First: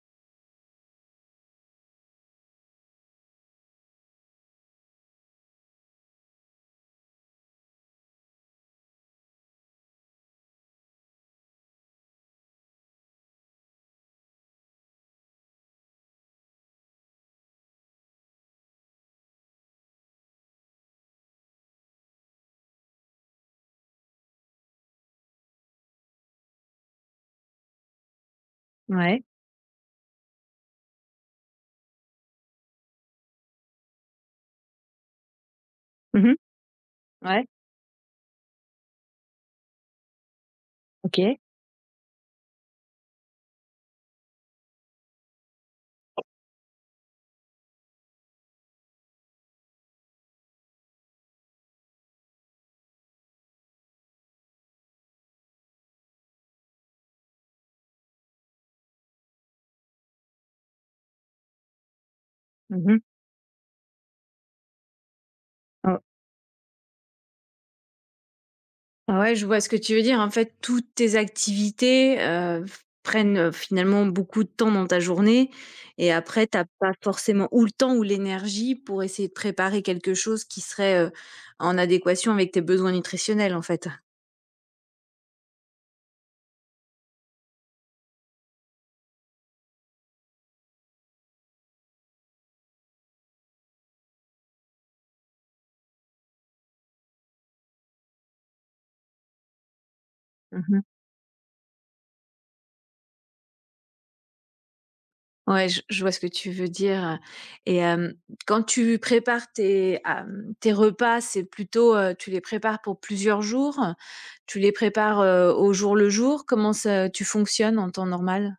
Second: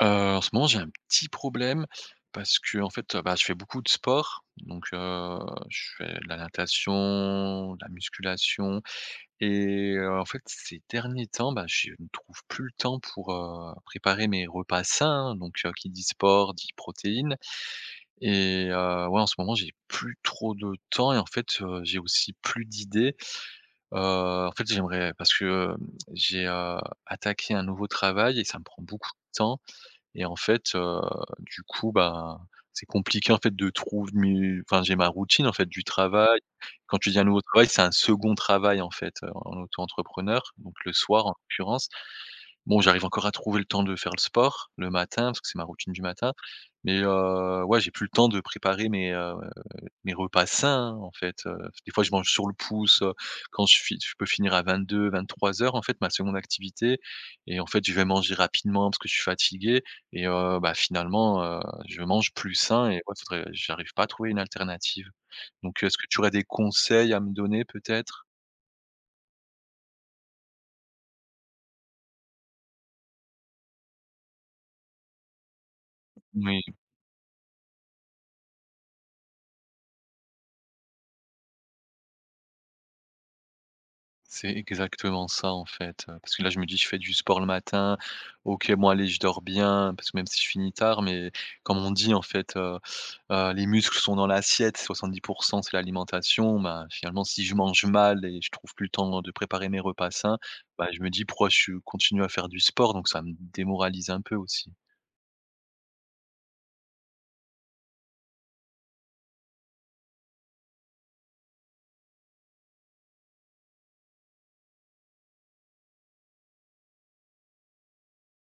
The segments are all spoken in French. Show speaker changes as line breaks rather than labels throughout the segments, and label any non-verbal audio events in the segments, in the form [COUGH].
Heu, En ce moment, j'ai un petit problème parce que en fait, bah, je fais beaucoup de sport, donc je fais de la natation, de la musculation et en fait, ces derniers temps, bah, je ne trouve plus le temps pour, préparer mes repas sains, hein, donc qui dit sport dit protéines et ouais, en ce moment, j'ai plus trop de temps et en fait, j'ai aussi plus d'idées. En fait, j'aimerais parce que, j'ai, attaqué un nouveau travail et ça me prend beaucoup
Ouais.
de temps et en fait, du coup, bah, c'est compliqué en fait de trouver. Enfin j'ai ma routine en fait du
Mmh.
travail. Quand tu dis un nouveau
Ouais.
travail, c'est un second travail en fait, en auto-entrepreneur, donc le soir en
OK.
l'occurrence. Bon, j'arrive encore à trouver le temps de faire le sport le matin, parce que c'est ma routine du matin, mais ouais, j'ai plus le temps de préparer mes repas sains, en fait, des fois je mange sur le pouce, quand je peux finir à 22 heures en fait, ma seconde activité et en fait, je vais manger rapidement parce que je suis fatigué et bah, finalement, je mange plus sain
Mmh mh.
et ouais, faudrait j'arrive pas à trouver une alternative. Donc, est-ce
O
que tu aurais des conseils à me donner peut-être?
Ouais, je vois ce que tu veux dire. En fait, toutes tes activités, f prennent, finalement beaucoup de temps dans ta journée et après tu as pas forcément ou le temps ou l'énergie pour essayer de préparer quelque chose qui serait, en adéquation avec tes besoins nutritionnels, en fait.
C'est exactement ça en fait, parce que là je me dis: «Je fais du sport le matin, OK, bon allez je dors bien», parce que même si je finis tard, mais comme on dit en fait: «Les muscles sont dans l'assiette, 70 c'est l'alimentation». Ben, finalement si je mange mal et je trouve plus le temps de préparer mes repas sains,
Mmh.
bah, je me dis: «Pourquoi je continue à faire du sport?» Donc ça me démoralise un peu aussi.
Ouais, je vois ce que tu veux dire, et hem, quand tu prépares tes, tes repas, c'est plutôt, tu les prépares pour plusieurs jours? Tu les prépares, au jour le jour? Comment ça tu fonctionnes en temps normal?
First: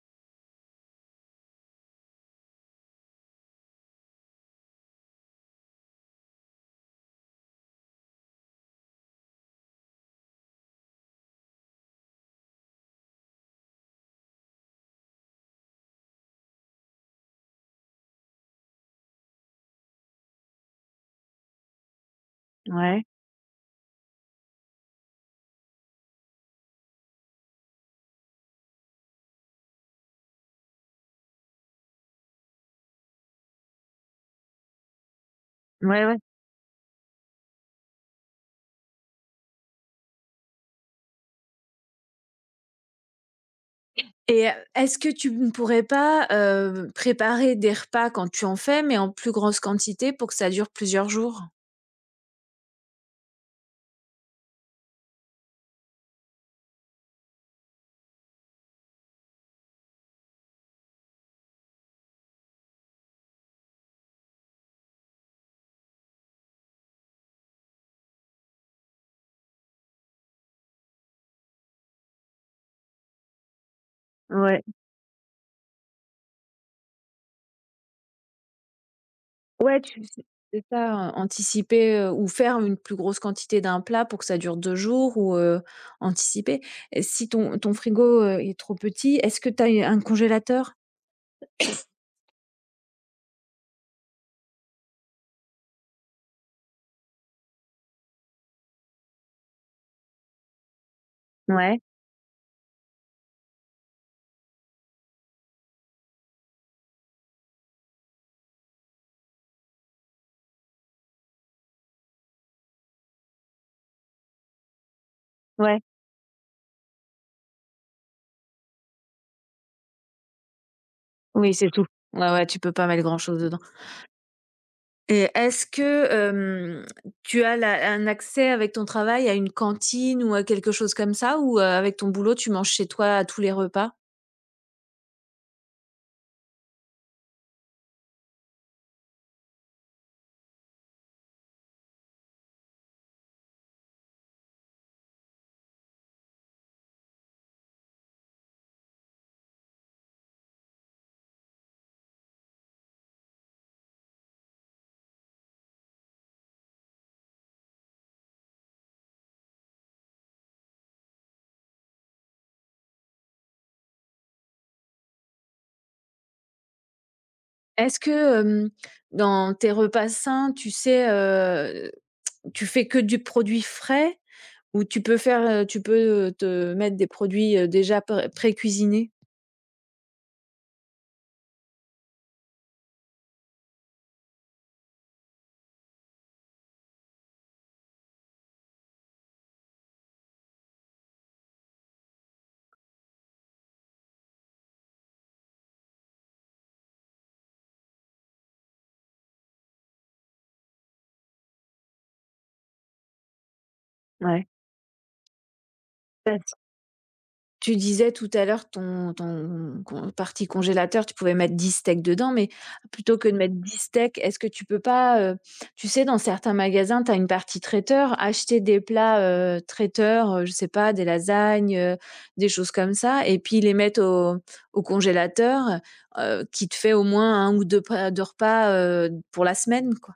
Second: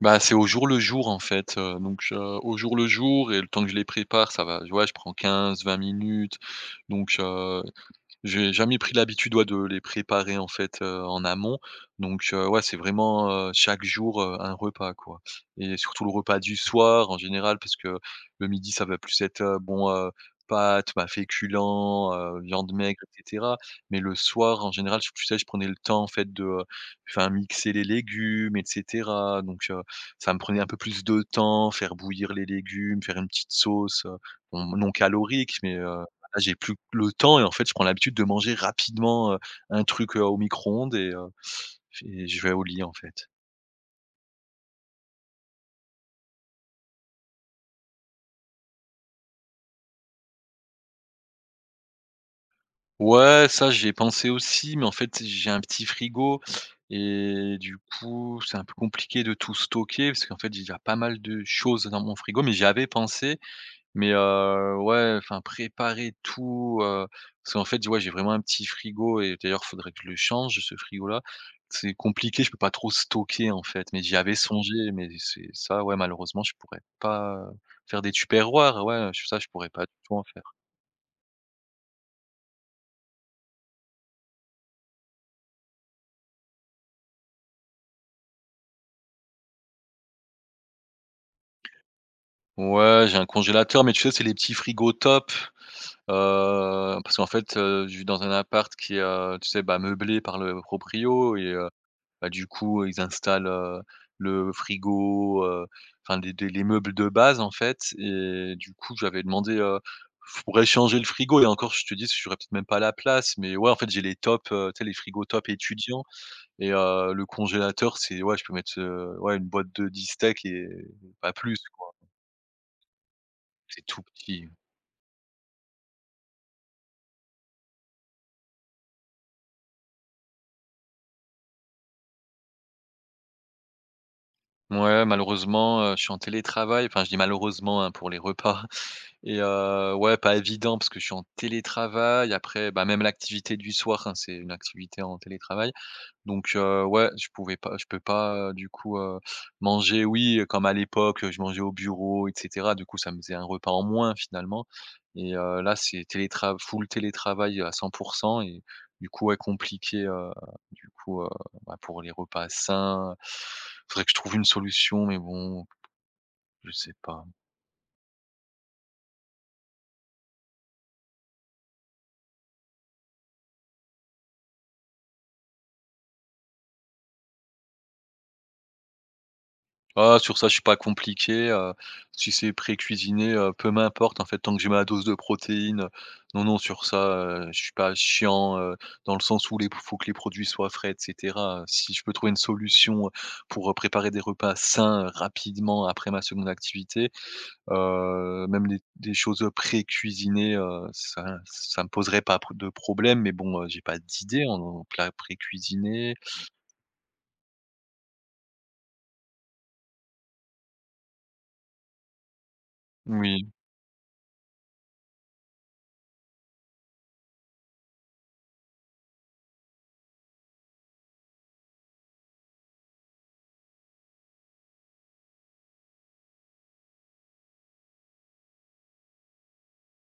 Bah, c'est au jour le jour en fait, donc je au jour le jour et le temps que je les prépare, ça va, ouais, je prends 15-20 minutes donc j'ai jamais pris l'habitude, ouais, de les préparer en fait, en amont. Donc, ouais, c'est vraiment, chaque jour, un repas quoi. Et surtout le repas du soir en général, parce que le midi ça va plus être, bon, pâtes, bah, féculents, viande maigre
Ouais,
et cetera. Mais le soir en général, je tu sais, je prenais le temps en fait de, enfin mixer les légumes et cetera. Donc, ça me prenait un peu plus de temps, faire bouillir les légumes, faire une petite sauce, bon non calorique mais,
ouais, ouais.
là, j'ai plus le temps et en fait, je prends l'habitude de manger rapidement, un truc, au micro-ondes et je vais au lit, en fait.
Et est-ce que tu ne pourrais pas, préparer des repas quand tu en fais, mais en plus grosse quantité pour que ça dure plusieurs jours?
Ouais, ça, j'y ai pensé aussi, mais en fait, j'ai un petit frigo et du coup, c'est un peu compliqué de tout stocker parce qu'en fait, il y a pas mal de choses dans mon frigo, mais j'y avais pensé. Mais ouais, enfin préparer tout, parce qu'en fait, ouais, j'ai vraiment un petit frigo et d'ailleurs faudrait que je le change ce frigo-là. C'est compliqué, je peux pas trop stocker en fait, mais j'y avais
Ouais.
songé, mais c'est ça, ouais, malheureusement, je pourrais pas, faire des tupperwares, ouais, je ça, je pourrais
Ouais,
pas du
tu
tout
s
en faire.
C'est ça, anticiper, ou faire une plus grosse quantité d'un plat pour que ça dure 2 jours ou, anticiper. Et si ton frigo, est trop petit, est-ce que tu as un congélateur?
Ouais, j'ai un congélateur, mais tu sais, c'est les petits frigos top, heu, parce qu'en fait, je vis dans un appart qui est, tu sais, bah, meublé par le proprio et
Ouais,
bah, du coup, ils installent, le frigo, enfin des les meubles de base en fait et du coup, j'avais demandé, je pourrais changer le frigo et encore je te dis, j'aurais peut-être même pas la place, mais ouais, en fait, j'ai les top tu sais les frigos top
ouais,
étudiants et le congélateur, c'est ouais, je peux mettre, ouais, une boîte de 10 steaks et pas
oui,
plus
c'est tout.
quoi.
Ouais, ouais, tu peux pas mettre grand-chose dedans.
C'est tout petit.
Et est-ce que, tu as la un accès avec ton travail à une cantine ou à quelque chose comme ça? Ou, avec ton boulot, tu manges chez toi à tous les repas?
Ouais, malheureusement, je suis en télétravail, enfin je dis malheureusement, hein, pour les repas. Et ouais, pas évident parce que je suis en télétravail. Après, bah, même l'activité du soir, hein, c'est une activité en télétravail. Donc ouais, je peux pas, du coup, manger, oui, comme à l'époque, je mangeais au bureau et cetera. Du coup, ça me faisait un repas en moins finalement et là, c'est télétra full télétravail à 100%. Et du coup, ouais, compliqué, du coup, bah, pour les repas sains. Faudrait que je trouve une solution mais bon, je sais pas.
Est-ce que, dans tes repas sains, tu sais, tu fais que du produit frais ou tu peux faire, te mettre des produits, déjà pré cuisinés?
Ah, sur ça, je suis pas compliqué, si c'est pré-cuisiné, peu m'importe, en fait, tant que j'ai ma dose de protéines, non, non, sur ça, je suis pas chiant, dans le sens où il faut que les produits soient frais et cetera. Si je peux trouver une solution, pour, préparer des repas sains, rapidement après ma seconde activité, même des choses, pré-cuisinées, ça ça me poserait pas de problème mais bon, j'ai pas d'idée
Ouais.
en plat pré-cuisiné.
Bah, tu disais tout à l'heure ton con partie congélateur, tu pouvais mettre 10 steaks dedans, mais plutôt que de
Oui.
mettre 10 steaks, est-ce que tu peux pas, tu sais, dans certains magasins, tu as une partie traiteur, acheter des plats, traiteurs, je sais pas, des lasagnes, des choses comme ça et puis les mettre au congélateur, qui te fait au moins un ou 2 pa 2 repas, pour la semaine, quoi?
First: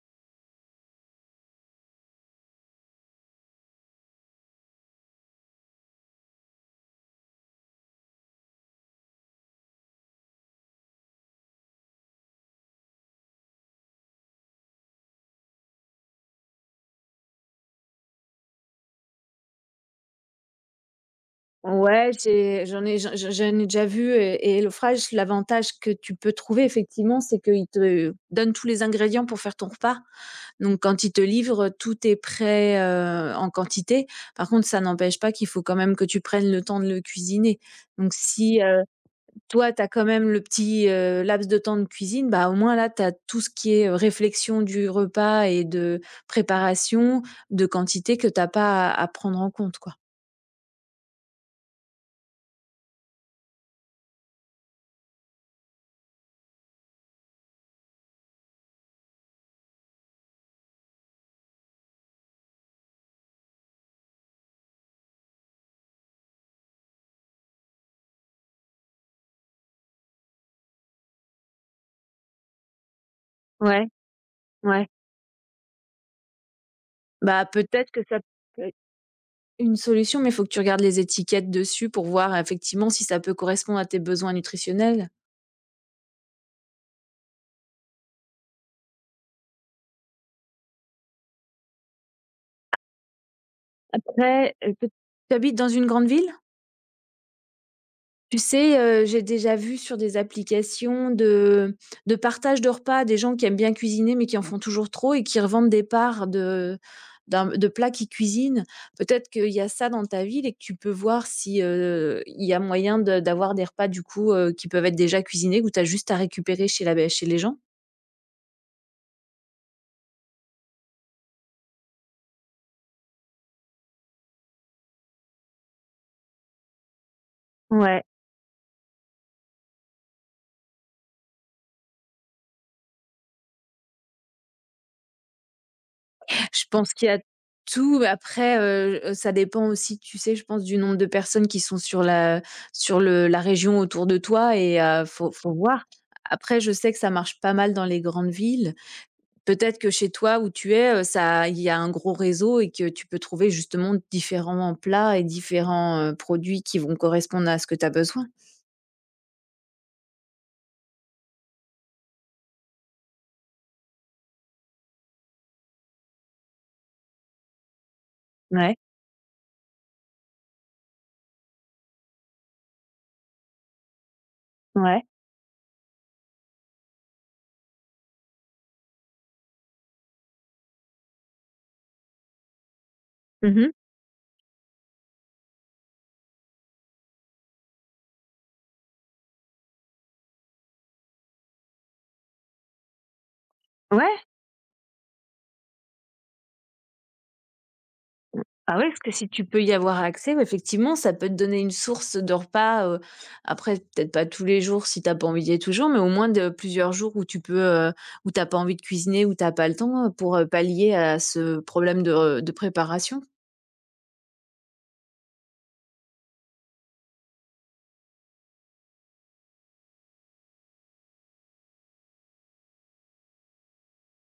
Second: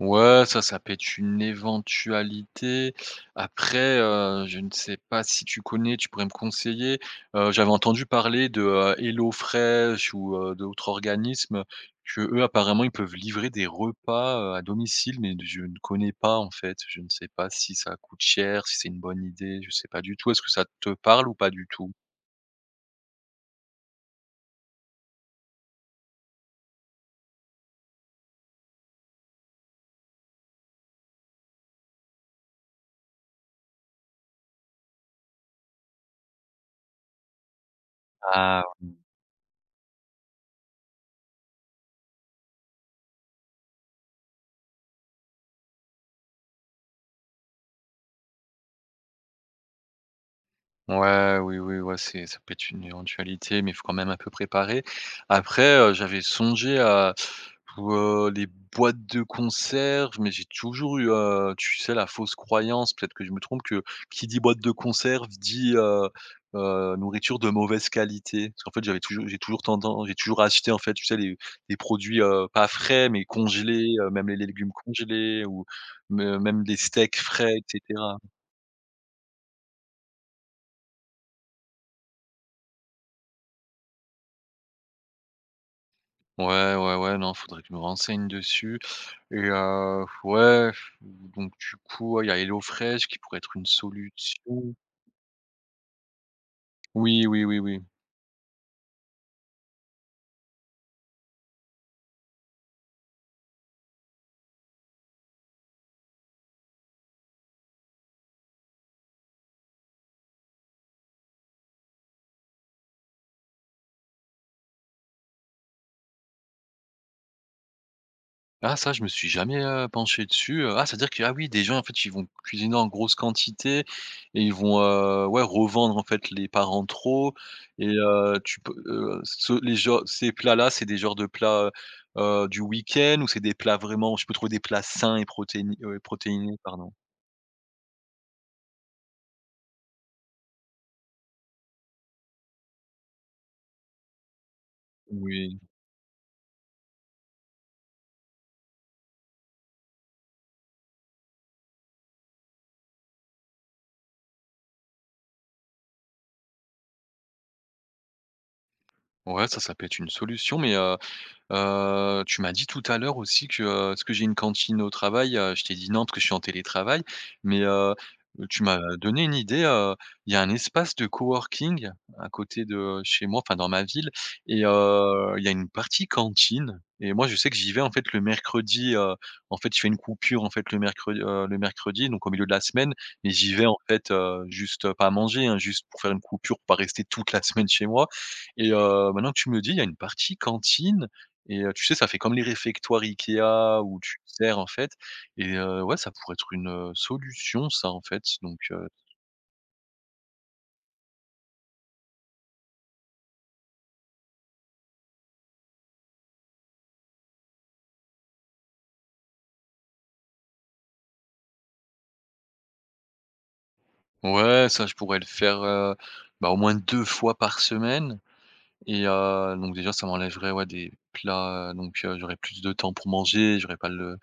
Ouais, ça peut être une éventualité. Après, je ne sais pas si tu connais, tu pourrais me conseiller. J'avais entendu parler de, HelloFresh ou, d'autres organismes que eux, apparemment, ils peuvent livrer des repas, à domicile, mais je ne connais pas, en fait. Je ne sais pas si ça coûte cher, si c'est une bonne idée, je sais pas du tout. Est-ce que ça te parle ou pas du tout?
Ouais, j'en ai déjà vu et HelloFresh, l'avantage que tu peux trouver effectivement, c'est qu'ils te donnent tous les ingrédients pour faire ton repas. Donc quand ils te livrent, tout est prêt, en quantité. Par contre, ça n'empêche pas qu'il faut quand même que tu prennes le temps de le cuisiner. Donc si,
Ah,
toi, tu as quand même le petit, laps de temps de cuisine, bah, au moins là, tu as tout ce qui est, réflexion du repas et de préparation, de quantité que tu as pas à prendre en compte, quoi.
ouais, oui, oui, ouais, c'est ça peut être une éventualité, mais il faut quand même un peu préparer. Après, j'avais songé à pour, les boîtes de conserve, mais j'ai toujours eu, tu sais, la fausse croyance, peut-être que je me trompe, que qui dit boîte de conserve dit, nourriture de mauvaise qualité. Parce qu'en fait, j'ai toujours tendance, j'ai toujours acheté, en fait, tu sais, les produits, pas frais, mais
Ouais,
congelés, même les légumes
ouais.
congelés ou me même des steaks
Bah,
frais
peut-être que
etc.
ça peut être une solution, mais il faut que tu regardes les étiquettes dessus pour voir effectivement si ça peut correspondre à tes besoins nutritionnels.
Ouais, ouais, ouais, non, faudrait que je me renseigne dessus et ouais, donc du coup, ouais, il y a HelloFresh qui pourrait être une
Après,
solution.
peut tu habites dans une grande ville?
Oui, oui, oui, oui.
Tu sais, j'ai déjà vu sur des applications de partage de repas des gens qui aiment bien cuisiner, mais qui en font toujours trop et qui revendent des parts de d'un de plats qu'ils cuisinent. Peut-être qu'il y a ça dans ta ville et que tu peux voir si, il y a moyen de d'avoir des repas du coup, qui peuvent être déjà cuisinés, où tu as juste à récupérer chez les gens?
Ah ça, je me suis jamais, penché dessus, ah c'est-à-dire que, ah oui, des gens, en fait, ils vont cuisiner en grosse quantité et ils vont, ouais, revendre, en fait, les parents trop et
Ouais.
tu peux, ce les genres ces plats-là, c'est des genres de plats, heu du week-end ou c'est des plats vraiment je peux trouver des plats sains et protéinés, protéinés,
Je
pardon?
pense qu'il y a tout, mais après, ça dépend aussi, tu sais, je pense du nombre de personnes qui sont sur le la région autour de toi et faut
Oui.
voir. Après, je sais que ça marche pas mal dans les grandes villes. Peut-être que chez toi où tu es, ça il y a un gros réseau et que tu peux trouver justement différents plats et différents, produits qui vont correspondre à ce que tu as besoin.
Ouais, ça peut être une solution, mais, tu m'as dit tout à l'heure aussi que, est-ce que j'ai une cantine au travail? Je t'ai dit non parce que je suis en télétravail, mais, tu
Ouais,
m'as donné une idée, il y a un espace de coworking à côté de chez moi, enfin dans ma ville et
ouais.
il y a une partie cantine et moi je sais que j'y vais en fait le mercredi, en fait je fais une coupure en fait le mercredi, donc au milieu de la semaine et j'y vais
Mmh.
en fait, juste pas à manger, hein, juste pour faire une coupure, pour pas rester toute la semaine chez moi et maintenant que tu me le dis, il y a une partie cantine et tu sais, ça fait comme les réfectoires IKEA où tu
Ouais.
sers, en fait et ouais, ça pourrait être une, solution ça, en fait, donc
Ah ouais, parce que si tu peux y avoir accès, ouais, effectivement, ça peut te donner une source de repas, après peut-être pas tous les jours si t'as pas envie d'y aller tous mais au moins de plusieurs jours où tu peux, où t'as pas envie de cuisiner, où t'as pas le temps, pour, pallier à ce problème de préparation.
ouais, ça, je pourrais le faire, bah, au moins 2 fois par semaine et donc déjà, ça m'enlèverait, ouais, des plats, donc j'aurais plus de temps pour manger, j'aurais pas le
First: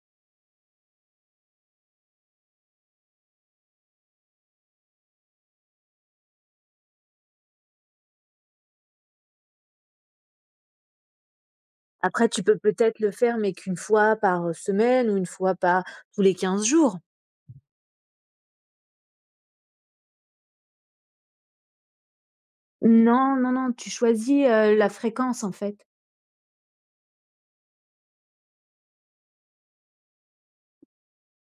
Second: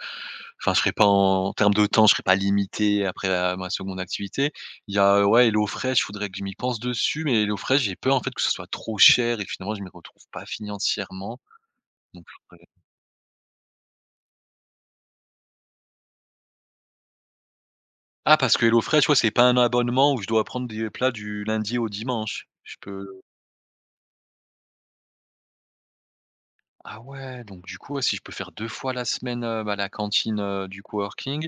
enfin, je serais pas en termes de temps, je serais pas limité après, ma seconde activité. Il y a, ouais, HelloFresh, faudrait que je m'y pense dessus, mais HelloFresh, j'ai peur, en fait, que ce soit trop cher et finalement, je m'y retrouve pas financièrement, donc.
Après tu peux peut-être le faire, mais qu'une fois par, semaine ou une fois par tous les quinze jours.
Ah parce que HelloFresh, tu c'est pas un abonnement où je dois prendre des plats du lundi au dimanche. Je peux
Non, non, non, tu choisis, la fréquence en fait.
ah ouais, donc du coup, ouais, si je peux faire 2 fois la semaine, bah, la cantine, du coworking.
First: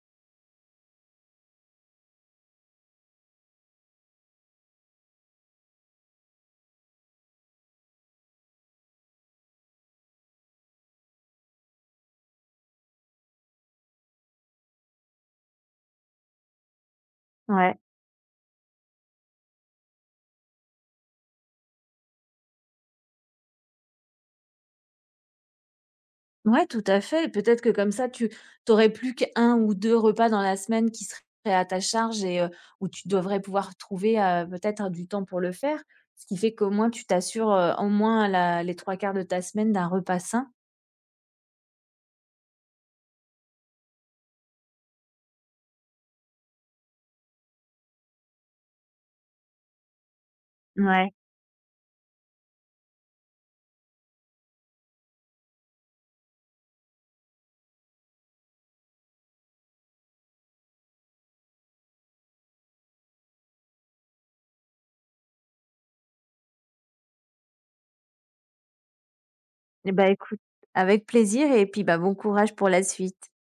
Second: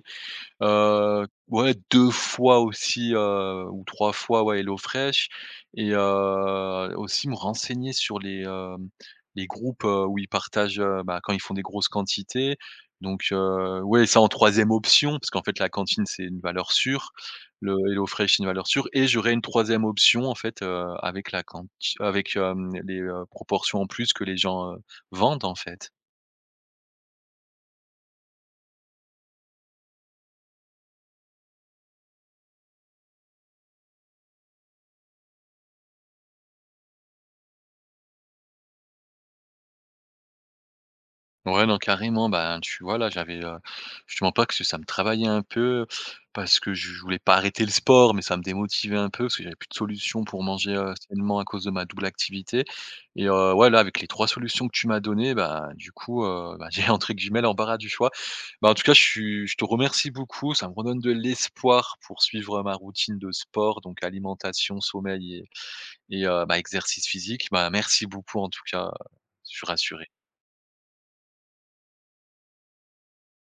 Ouais 2 fois aussi, ou 3 fois, ouais, HelloFresh et aussi me renseigner sur les groupes, où ils partagent, bah, quand ils font des grosses quantités. Donc ouais, ça en troisième option, parce qu'en fait la cantine, c'est une valeur sûre. Le
Ouais.
HelloFresh, c'est une valeur sûre et j'aurais une troisième option en fait, avec la quanti avec, les, proportions en plus que les gens, vendent en fait.
Ouais, tout à fait. Peut-être que comme ça, tu t'aurais plus qu'un ou 2 repas dans la semaine qui seraient à ta charge et où tu devrais pouvoir trouver, peut-être du temps pour le faire. Ce qui fait qu'au moins tu t'assures, au moins la les trois quarts de ta semaine d'un repas sain.
Ouais, non, carrément, ben, tu vois, là, j'avais, je te mens pas que ça me travaillait un peu parce que je voulais pas arrêter le sport, mais ça me démotivait un peu parce que j'avais plus de solution pour manger,
Ouais,
sainement à cause de ma double activité et ouais, là, avec les 3 solutions que tu m'as données, bah, du coup, bah, [LAUGHS] j'ai entre guillemets «l'embarras du choix». Bah, en tout cas, je te remercie beaucoup, ça me redonne de l'espoir pour suivre ma routine de sport, donc alimentation, sommeil et bah, exercice physique. Bah, merci beaucoup en tout cas, je suis
et
rassuré.
ben écoute, avec plaisir et puis, bah, bon courage pour la suite.